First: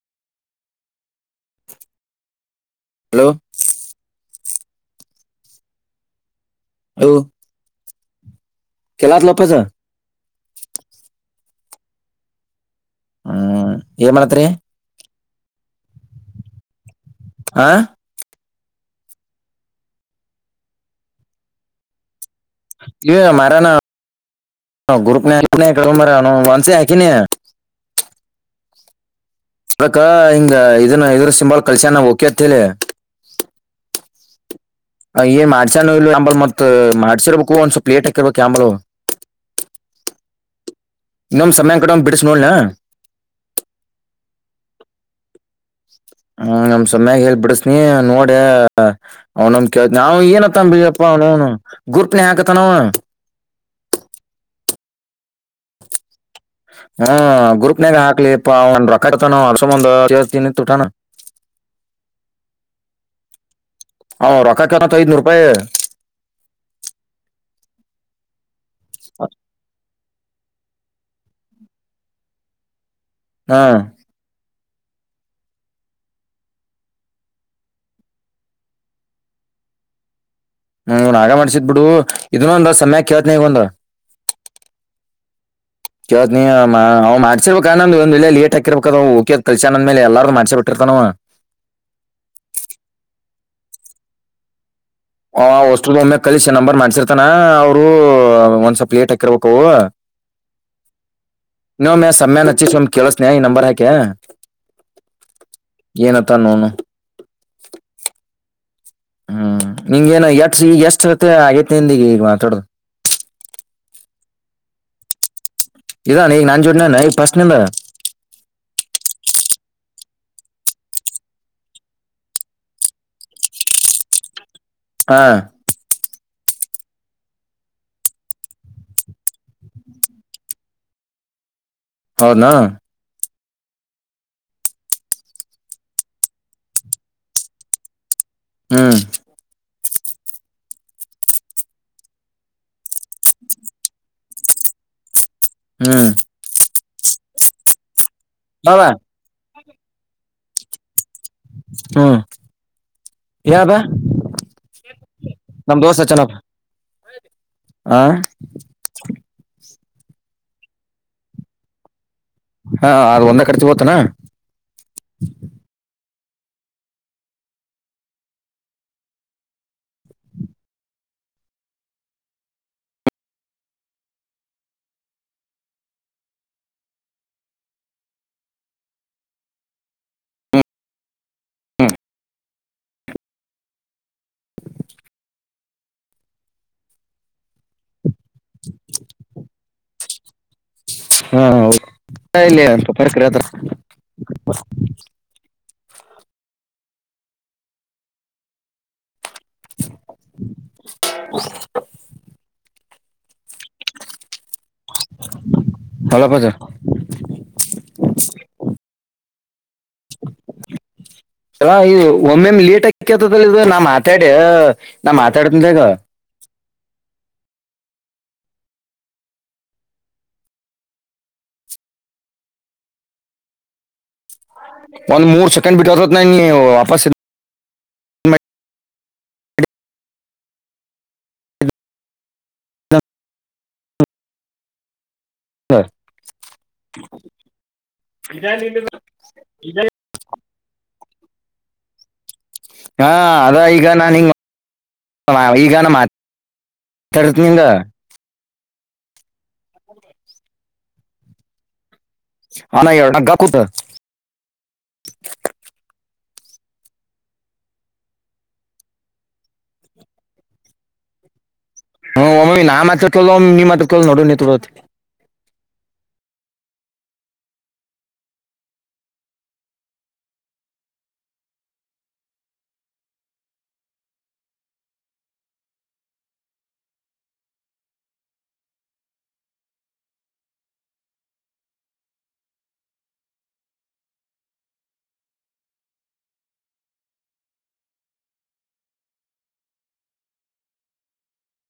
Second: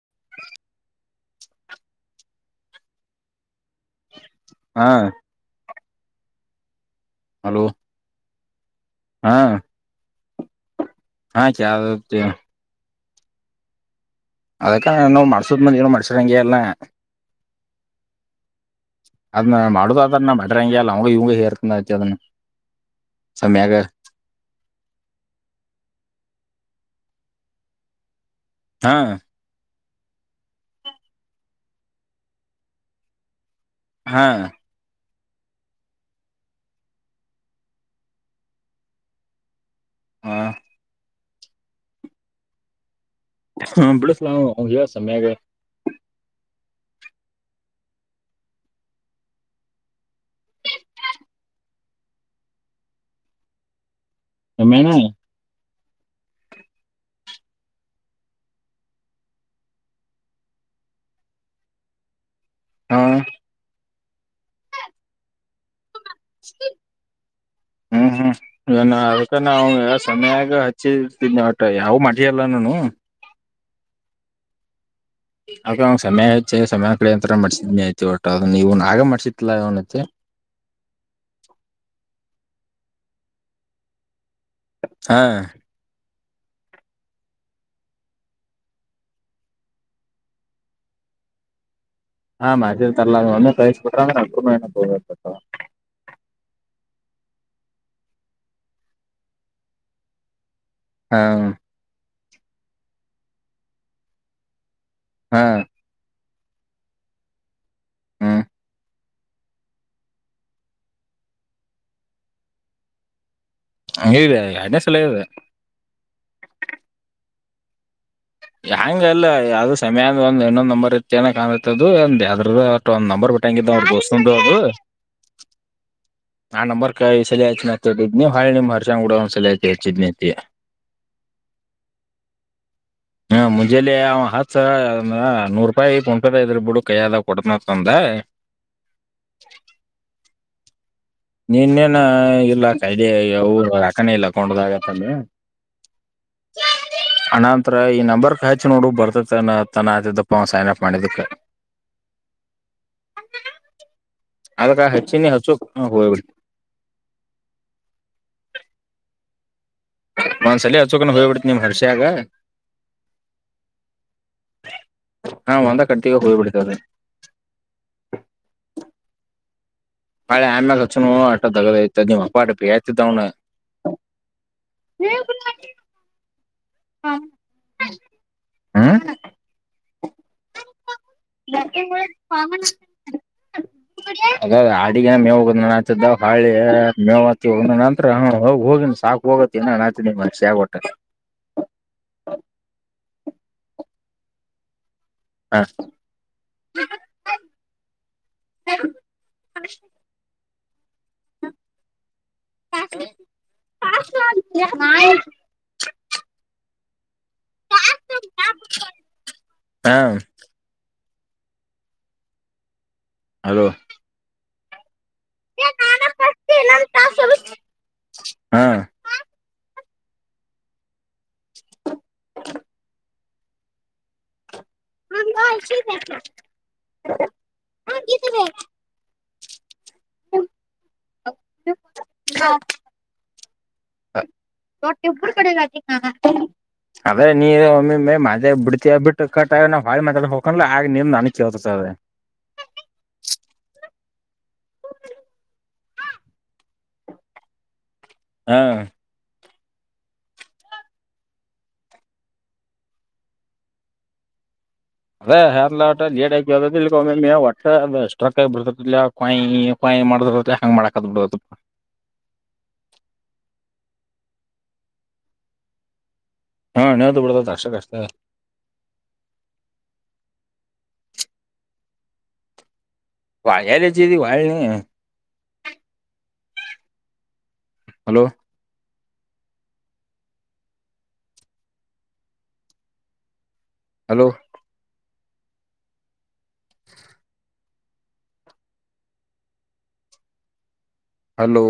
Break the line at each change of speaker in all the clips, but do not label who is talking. [inaudible]
Hello
ಹಾ. Hello.
ಕೆಲತ್
ಹಾ
ಲಪ್ಪಸ.
ಹಾ [unintelligible]
ಹಾ.
ಅದಕ್ಕ ನಾನು ಮಾಡ್ ಸುಮ್ಮನಿರು ಮನ್ಶರಂಗೇ ಅಲ್ಲ.
ಹಾ
ಅದ್ನ ಮಾಡುದ್ ಅದ್ರ ನ ಬಡ್ರ ಹಂಗಗೆ ಅಲ್ಲ ಅವ್ ಇವ್ ಹೇರ್ತ ಐತಿ ಅದನ್ನ.
ಇವೆ ಮಾರೇನ [unintelligible]
ಸಮ್ಯಾಗ
ಹಾ ಮಂಸಿ ಹಾಕಿನಿ.
ಹಾ.
ಅಕ್ಕ ಹಿಂಗ ಇದನ್ನ ಇದ್ರ ಸಿಂಬಾಲ್ ಕಲ್ಸ್ಯ ನ ಓಕಿ ಅತ್ ಹೇಳಿ
ಹಾ
ಅ ಏನ್ ಮಾಡ್ಸಾನ ಇ ಅಂಬಲ್ ಮತ್ತ್ ಮಾಡ್ಸಿರ್ಬೇಕು ಒಂದ್ ಸ್ವಲ್ಪ ಲೇಟ್ ಹಾಕಿರ್ಬೇಕು ಅಂಬಲ್
ಹ
ಇನ್ನೊಂದ್ ಸಮಯ ಕಡ್ ಬಿಡಿಸ ನೋಡನಾ.
[unintelligible]
[unintelligible]
[unintelligible]
ಹ್ಮ ಗ್ರೂಪ್ನಾಗ ಹಕ್ಲೆಪ್ಪ ಒಂದ ರೊಕ್ಕತಾನ [unintelligible]
ಹಾ
ಹ ರೊಕ್ಕ ಕೇಳ್ತಾನ ಐದನೂರು ರೂಪಾಯಿ.
ಹಾ ಹಾ [unintelligible] ತಯಾವ್ ಮಟಿ ಅಲ್ಲ ನಾನು
ಹ
[unintelligible]
ಹ್ಮ್ ನಾನೇ ಮಾಡ್ಸಿದ್ ಬಿಡು. ಇನ್ನೊಂದ ಸಮಯ ಕೇಳ್ತೀನಿ ಈಗ ಒಂದ.
ಹಾ
ಕೇಳ್ತೀನಿ ನೀ್ ಮಾಡ್ಸಿರ್ಬೇಕ ಅ ನಂದ ಒಂದ್ಳ್ಳೆ ಲೇಟ್ ಹಾಕಿರ್ಬೇಕದ ಓಕಿದ್ ಕಲ್ಸ್ಯ ಅಂದ್ಮೇಲೆ ಎಲ್ಲಾರು ಮಾಡ್ಸಿ ಬಿಟ್ಟಿರ್ತ ನವು.
[unintelligible]
ಹ ಒಟ್ಟಿಲ್ಲೇ ಒಮ್ಮೆ ನಂಬರ್ ಮಾಡ್ಸಿ ಅತನಾ ಅವರು ಒಂದ್ಸವಲ್ ಪ್ಲೇಟ್ ಹಾಕಿರ್ಬೇಕವು
ಹಾ
[unintelligible]
ಹಾ
[unintelligible]
ಹ್ಮ್
ಹ್ಮ್ ನಿಂಗೇನ ಎಷ್ಟ ಈ ಎಷ್ಟ ಜತೆ ಆಗೈತಿಂದಗ ಈಗ ಮಾತಾಡದು.
ಹಂಗ ಎರಡನೇ ಸಲ ಇದೆ.
ಇದಾನ ಈಗ ನಾನ್ ಜೋಡನ ಈಗ ಫಸ್ಟ್ ನಿಿಂದ.
ಹೆಂಗ ಅಲ್ಲ ಯಾವ [unintelligible]
ಹಾ
[unintelligible]
ಹೌದನಾ
ಹ್ಮ ಮುಂಜಾಲೆ ಅವ ಹತ್ಸ ನೂರು ರೂಪಾಯಿ ಫೋನ್ಪೆ ರೂಪಾಯ ಇದ್ರ ಬಿಡು ಕೈಯದ ಕೊಡತನಂದ [inaudible]
ಹ್ಮ್
ನೀನ್ನೇನ ಇಲ್ಲ ಕೈದಾಗ ಅಕೌಂಟ್ ನಾಗಲ್ಲ ಕೊಂಡದ ಆಾಗತ್ತ ನೀ [unintelligible]
ಹ್ಮ್
ಅನಂತರ ಈ ನಂಬರ್ ಹಚ್ಚ ನೋಡು
ಬಾಬಾ
ಬರ್ತತೆನ ಆದಿದ್ದಪ್ಪ ಅವ್ ಸೈನ್ ಅಪ್ ಮಾಡಿದ್ದಕ್ಕೆ
ಹ್ಮ್ [unintelligible]
ಅದಕ್ಕ ಹಚ್ಚಿನಿ ಹಚ್ಚೋಕ್
ನಮ ದೋಸ
ಹೋಗ್ಬಿಡ್ತಿ
ಚೆನಪ್ಪ ಆ
ನಂದ್ಸಲ ಅಚೋಕೊಂಡ ಹೋಗ್ಬಿಡ್ತಿ ನಿಮ್ ಹರ್ಷಿಯಾಗ [unintelligible]
ಹಾ ಅದ ಒಂದ ಕಡ್ತ ಗೋತನಾ [unintelligible]
ಗ ಉೋಗಪುತ್ತದೆ [unintelligible] ಅಳೆ ಆಮ ಕು ಆಗ ಮಪ್ಪಾಟ ಪತ ತ [unintelligible] ಹಾ ಹಾ ಯ ಹಾಮ [unintelligible] [inaudible] ಹಾಗ ಅಡಿಗ ಮೇ ಹೋಗ ನಾಚಿದ್ದ ಹಾಳೆ ಮೇವತ್ತ ನಂತರ ಹೋಗ ಹೋಗ ಸಾಕು ಹೋಗತ್ತ ಇನ್ನ ನಾಚನ ಮ ಸಗಟ್ಟೆ
ಇಲ್ಲ ಪರಕ್ರ ಹತ್ರ [unintelligible] [inaudible]
ಹ [inaudible]
ಹ [inaudible]
ಹಾ [inaudible] [inaudible]
ಹೊಲಪದ [inaudible]
ಹಾ
ಹ ಇದು ಒಮ್ಮೆ ಲೇಟ್ ಆಕ್ [unintelligible] ಕೆ್ಯತದಲ್ಲಿ ಇ
ಹಲೋ
ನಾ ಮಾತಾಡ ನಾ ಮಾತಾಡ್ತ್ನ್ ತಗೋ
ಹಾ [inaudible]
ಒಂದ್ ಮೂರು ಸೆಕೆಂಡ್ ಬಿಟ್ಟುತತ್ ನಾನ ನೀವು ವಾಪಸ್. [inaudible]
ಹ. [inaudible] ಹ [inaudible]
ಇದ್ದ
ಅ್ರೆ ನೀ ಒಮ್ಮ ಮ ಬಿತ ಬಿಟ್ಟು ಕಟ್ಟ ನಿ ಮಾತಾ ಹೊಂಡ್ ಆಗ ನೀ ನ [unintelligible] ತ್ತು ಸೆ [inaudible]
ಹಾ ಅದ ಈಗ ನಾ ಹಿಂಗ್ ಈಗ [unintelligible] ನತರ್ತ ನಿಂಗ.
ಹಾ.
ಹಾನ ಎರಡಗ್ಗ ಕುೂತ.
ಅದೇ ಹಲಾ ಜೀಡಿದ ಇ ಒಟ್ಟೆ ಎಷ್ಟ ರಕ್ಕಗಿ ಬಿಡತಾಯಿ ಕಾಯಿ ಮಾಡ ಹಂಗ ಮಾಡಕದ್ ಬಿಡದ [unintelligible]
ಹ್ಮ ಒಮ್ಮ ನಾ ಮಾತ್ರ ಕಲ ಮೀ ಮಾತ್ರ ಕಲ ನೋಡೋತ [unintelligible]
ಹಾ ನನ್ಯವು ದದುಬಡದ ಕಷ್ಟತ ಕಷ್ಟತ. [unintelligible] ಎಲೆಜರಿ ವ ನೀ. Hello. Hello. Hello.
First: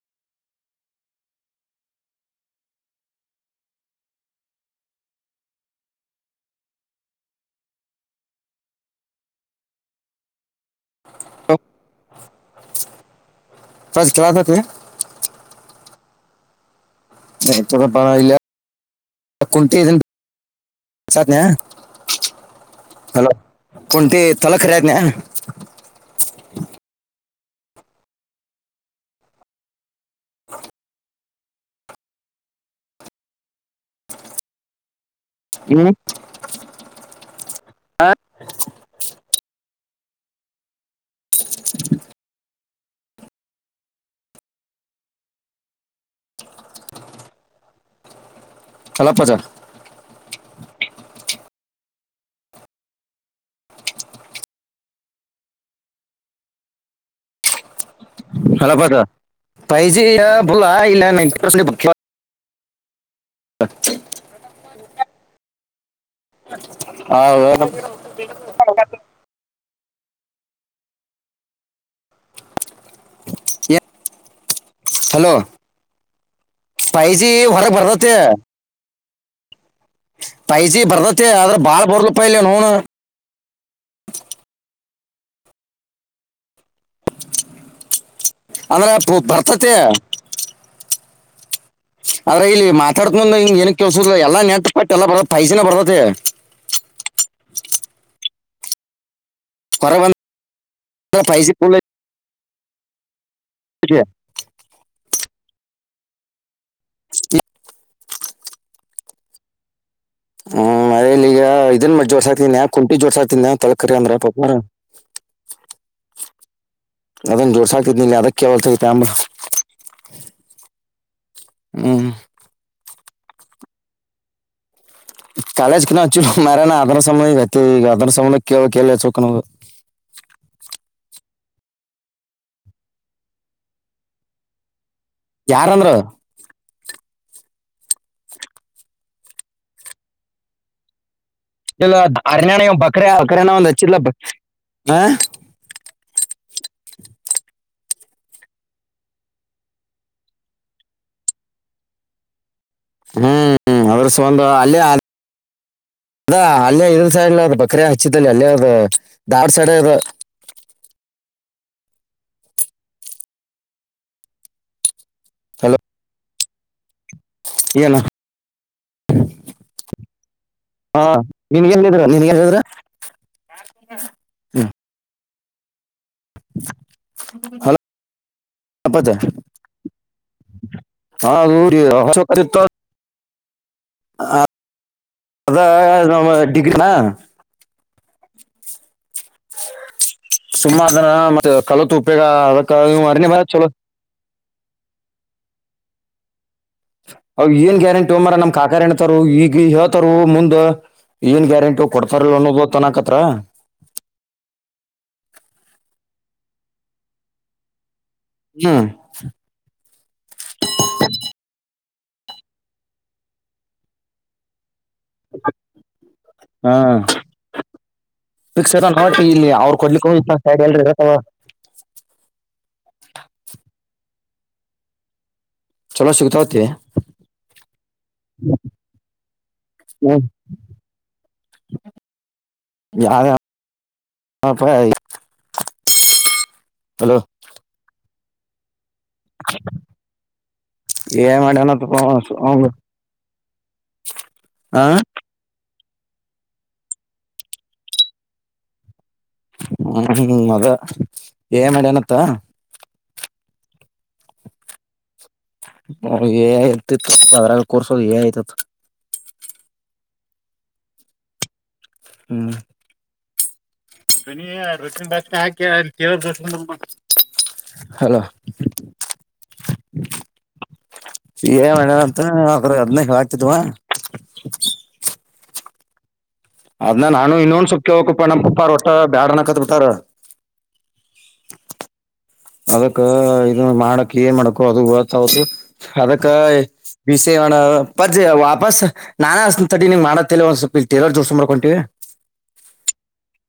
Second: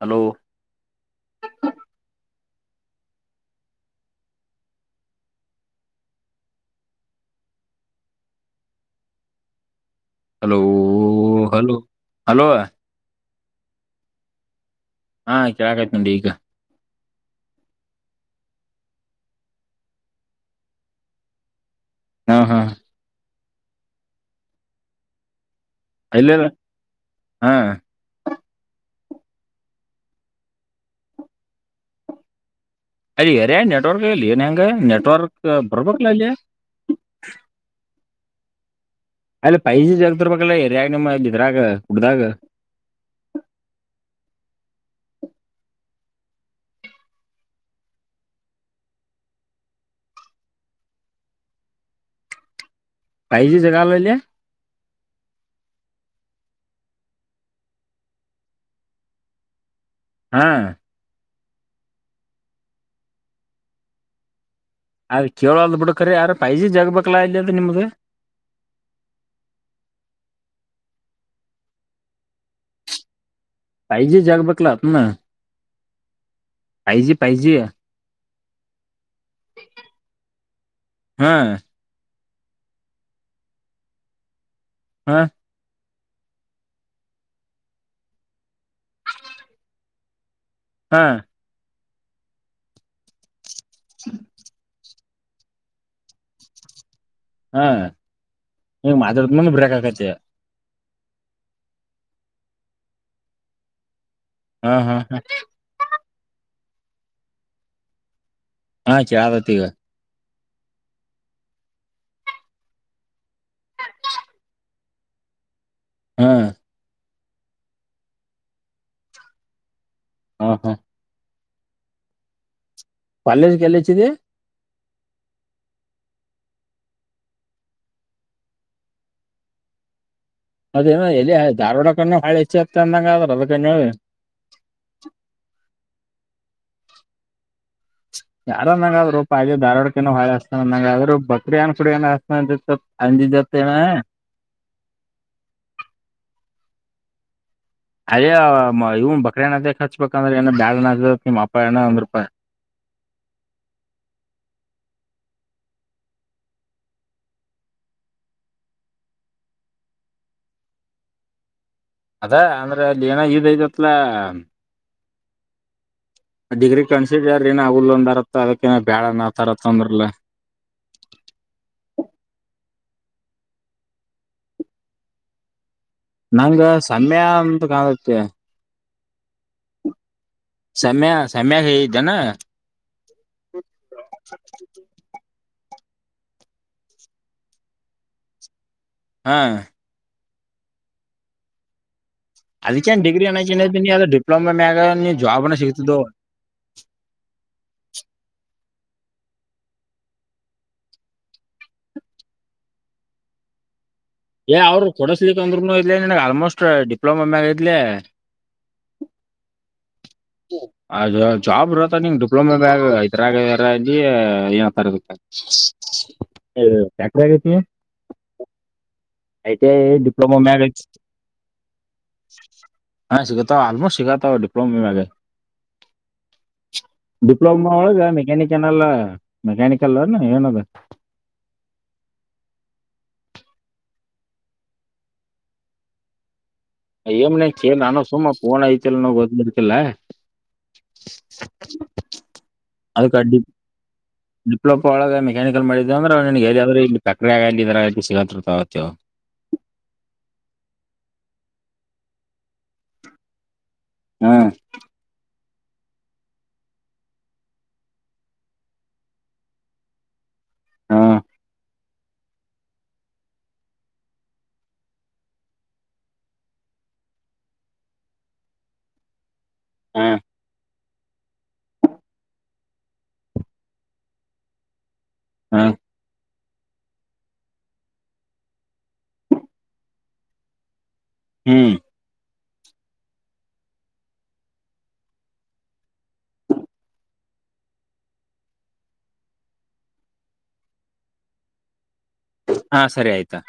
Hello. Hello. ಓ ಹಲೋ ಹಲೋ.
ಬ ಕತತೆೆ.
ಹಾ ಕೆಳಕ್ ಆಯ್ತಡಿ ಈಗ.
ಪ ಇಲ್ಲ ಕು.
ಹಾ ಹಾ.
ಹಲ ಪ ತಲಕರಿತನ.
ಅಲ್ಲಿಲ್ಲ. ಹಾ ಅಲ್ಲಿ ಯಾರ ನೆಟ್ವರ್ಕ್ಲ್ಲಿಏ ನ ಹೆಂಗಗೆ ನೆಟ್ವರ್ಕ್
ಹ್ಮ್
ಬರ್ಬೇಕಲ್ಲ ಅಲ್ಲಿ
[inaudible] ಹ ಹ [unintelligible]
ಅಲ್ಲಿ ಪೈಜೆ ಜಗದರ ಬಕ್ಕಲ್ಲ ಎರಿಗಮ್ಮ ಇದಿದ್ರಾಗ ಕುಡದಾಗ [inaudible]
ಚಲಪ್ಪಜ
ಪಜೆ ಜಗಾವಲೆ [inaudible]
ಹಲಬದ ಪೈಜೆ ಯ
ಹಾ
ಬೋಲ ಆಯಲ್ಲ ನ ಸನೆ ಬಕ್ಷ್ಯ ಹ
ಅದ ಕೇಳ ವಾಲ್ಡ್ಬಿಡು ಖರೆ ಯಾರ ಪಾಯಜಿ ಜಗಬೇಕಕ್ಲ ಇಲ್ಲ ಅಂತ ನಿಮ್ಗೆ ಪಾಯಜೆ ಜಗ ಬಕಲತ್ ನ
ಹಲೋ ಫೈ
ಪಜಿ
ಜಿ
ಪಜಿ
ಪೈಸಿ ಬರ್ದತಿ
ಹಾ
ಆದ್ರ ಬಾಳ್ ಬರ್ ಪಲೆನು ಹನ
ಹಾ
ಅಂದ್ರೆ ಬರ್ತತಿ
ಹಾ
ಆದ್ರ ಇಲ್ಲಿ ಮಾತಾಡ್ಕೊಂಡು ಎಲ್ಲಾ ನೆಟ್ ಪಟ್ಟಿ. ಎಲ್ಲಾ ಪೈಜಿನ್ ಬರ್ತಿತ್ತೆ
ಹಾ ಮಾತಾಡ್ ಕೋಡ್ ಇನ್ನೆಂದೂ ಬ್ರೇಕ್ ಆಕತ್ತೇ
ಫೈಸಿ ಪುಲ್ ಬ
ಹಾ ಹಾ ಹಾ
ಹ
ಹಾ ಚಹಾದ್ ಒಂತಿಗೆ
ಹ್ಮ್ ಮೇಲಿ ಈಗ ಇದನ್ ಮ ಜೋರ್ಸ್ ಆಕ್ತಿನಯ ಕುಂಟಿ ಜೋರ್ಸ ಆಗ್ತಿನಿ ತಳಕರಿ ಅಂದ್ರ ಪಕ್ರರ.
ಹಾ
ಅದನ್ ಜೋಡ್ಸ ಆಗ್ತಿದ್ ನಿನ್ ಅದಕ್ಕೆವಲ್ಸತ ಅಂಬ
ಹಾ ಹಾ
ಹ್ಮ್
ಕಾಲೇಜ್ ಎಲ್ಲಿ ಅಂಚಿದ್ದಿ.
ಕಾಲೇಜ್ ಕ ಮಾರನ ಅದರ ಸಮಯ ಅದರ ಸಂಬಂಧ ಎಲ್ಲಿ ಹಚ್ಚ ಬೇಕು ಕೇಳಬೇಕು.
[unintelligible] ಅರ್ಥ ಆಗಲಿಲ್ಲ
ಯಾರಂದ್ರು
ಯಾರ ನಂಗ್ರು ಧಾರವಾಡಕ್ಕ್ ಒಳ್ಳಿ ಅಚ್ಚ ತಾನ್ ನಂಗ್ ಆದ್ರರು ಬ
ಇಲ್ಲ ಅರ್ರಣಾನ ಬಕ್ರ ಅ ಒ ಅಚರ್ಲ ಪಾ
ಅಯೇ ಇವ್ನ್ ಬಕ್ರನ ಅದ ಹರ್ಚ್ಬೇಕಂದ್ರೆ ಏನ ಬ್ಯಾಡ ನಿಮ್ಮ್ ಅಪ್ಪ ಏನ ಒಂದ್ ರೂಪಾಯಿ.
ಹ್ಮ್ ಅದ್ರಸ ಒಂದು ಅಲ್ಲ ಅದ ಅಲ್ಲೇ ಇದ್ರ ಸೈಡ್ ಅದು ಬಕ್ರ ಹಚ್ಚಿದಲ್ಲಿ ಅಲ್ಲೇ ಅದು ಧಾರವಾಡ ಸೈಡ್ ಅದು.
ಅದ ಅಂದ್ರೆ ಅಲ್ಲಿ ಏನ್ ಇದ ಇದತ್ಲ ಅಲ್ಲ.
ಹಲೋ
ಅ ಡಿಗ್ರಿ ಕಣ್ಸಿದ್ಯಾರ ನ ಹುಲ್ಲ
ಏನ
ಒಂದ್ ಅರತ್ತ ಅದಕ್ಕ ಬ್ಯಾಳ ನ ತರತ್ತ್ ಅಂದ್ರ ಅಲ್ಲ.
ಹಾ ನಿನ್ಗೆನ್ದರಾ ನೀನ್ಗೆನದ್ರ ಹ್ಮ್
ನಂಗ್ ಸಮಯ ಅಂತಾ ಕಾಲಕ್ಕೆ
ಅಪ್ಪಾಜಿ [unintelligible] ಅರ್ಥ
ಸಮಯ ಸಮಯ ಹೇಳಿದ್ದೇನ
ಆಗಲಿಲ್ಲ
[inaudible]
ಅದ ನಮ್ಮ ಡಿಗ್ರಿ ನಾ
ಹಾ
ಸುಮ್ಮದನ ಮತ್ತೆ ಕಲಿತು [unintelligible] ಅರ್ಥ ಆಗಲಿಲ್ಲ
ಡಿಪ್ಲೋಮಾ ಮ್ಯಾಗ ನಿ ಜಾಬ್ ಅನ್ನು ಸಿಗುತ್ತಿದ್ದು
ಹ ಏನ್ ಗ್ಯಾರಂಟಿ ಒ ಮಾರ ನಮ್ ಕಾಕ ಎಣತಾರ ಈಗ ಹೇಳ್ತಾರ ಮುಂದ್ ಏನ್ ಗ್ಯಾರಂಟಿ ಕೊಡ್ತಾರಲ್ ಅನ್ನೋದು ತನಕತ್ರ.
ಏ ಅವರು ಕೊಡಸಲಿಕ್ ಅಂದ್ರರುನು ಇಲ್ಲೆ ನನ್ಗ್ ಆಲ್ಮೋಸ್ಟ್ ಡಿಪ್ಲೋಮಾ ಮ್ಯಾಗ ಐತ್ಲೇ
ಹ್ಮ
ಅ ಜಾಬ್ ಇರತ್ತ ನಿಂಗ ಡಿಪ್ಲೊಮಾ ಬ್ಯಾಗ ಇದ್ರಾಗ [unintelligible] ಏನತರ ಕಕ
ಹಾ
ಜಾಗೆತಿ [unintelligible]
ಫಿಕ್ಸ್ ಅದ ನೋಟ್ ಇಲ್ಲಿ
ಐತೆ
ಅವ್ರು ಕೊಡ್ಲಿಕ್ಕೆ ಹೋಗಿ
ಡಿಪ್ಲೊಮಾ ಮ್ಯಾಗ್
ಸೈಡ್
ಐತ್
ಎಲ್ರಿ ಇರತ್ತವ
ಹ ಸಿಗತ್ತ ಆಲ್ಮೋಸ್ಟ್ ಸಿಗ ಡಿಪ್ಲಮಾಗೆ
ಚಲೋ ಸಿಗ್ತಾವತಿ
[unintelligible] ಡಿಪ್ಲೋಮಾ ಹ ಮೆಕೆನಿಕಲ್ಲ್ ಮೆಕೆನಿಕಲ್ ಅ ಏನದು
ಯಾರ ಪ
್ಏ್ ನ ಕೆ ನಾನ ಶು ಮ [unintelligible] ೋನ್ ಆ್ [unintelligible] ನ ಗೊದರ್ತಿಲ್ಲ
ಏನ್ ಮಾಡ್ಯನತ್ತಪ್ಪ ಅವ
ಅದಕ್ಕೆ ಡಿ
ಹ
ಡಿಪ್ಲೋಮಾ ಒಳಗೆ ಮೆಕ್ಯಾನಿಕಲ್ ಮಾಡಿದ [unintelligible] [inaudible] ಇಂದ್ರೆ ನನ್ಗೆಾದ್ರರು ಇಲ್ಲಿ ಪ್ರಕ್ರಿಯಾಗ ಇದ ಸಿಗತ್ತತ [unintelligible]
ಹ್ಮ ಹ್ಮ್ ಅದ ಏ ಮಾಡಿನತ್ತ
ಹ್ಮ
ಹ ಏ ಆಯತಿತ್ತು ಅದ್ರಾಗ ಕೂರ್ಸೋದು ಏ ಆಯತಿತ್ತು
ಹಾ
ಹ್ಮ್ ಿ ರೊಿನ ದಾ ಹಾಕಿ ಹಲೋ [unintelligible]
ಹ್ಮ
ಏಣಂತ ಅವಕ ಹದ್ನೈಕ ಆಗ್ತತ್ವಾ
ಹಾ
ಅದ್ನ ನಾನು ಇನ್ನೊಂದು ಸೊಪ್ಕ ಹೋಗಕಪ್ಪ ನಮ್ಮ ಪಪ್ಪ ಒಟ್ಟ ಬ್ಯಾಡಣ ಕತ್ ಬಿಟಾರ
ಹ್ಞೂ
ಅದಕ್ಕ ಇ ಮಾಡಕ್ ಏನ್ ಮಾಡಕು ಅದು ಗತ್ತು ಅದಕ್ಕ ಬಿಸಣ ಪರ್ಜೆ ವಾಪಸ್ ನಾನ ತಟ ನೀ ಮಾಡ ಒಂದ್ ಸ್ವಲ್ಪ ಇಲರ್ ಜೋಸ ಮಾಡ್ಕೊಂತಿವವಿ [unintelligible]
ಹಾ ಸರಿ ಆಯ್ತಾ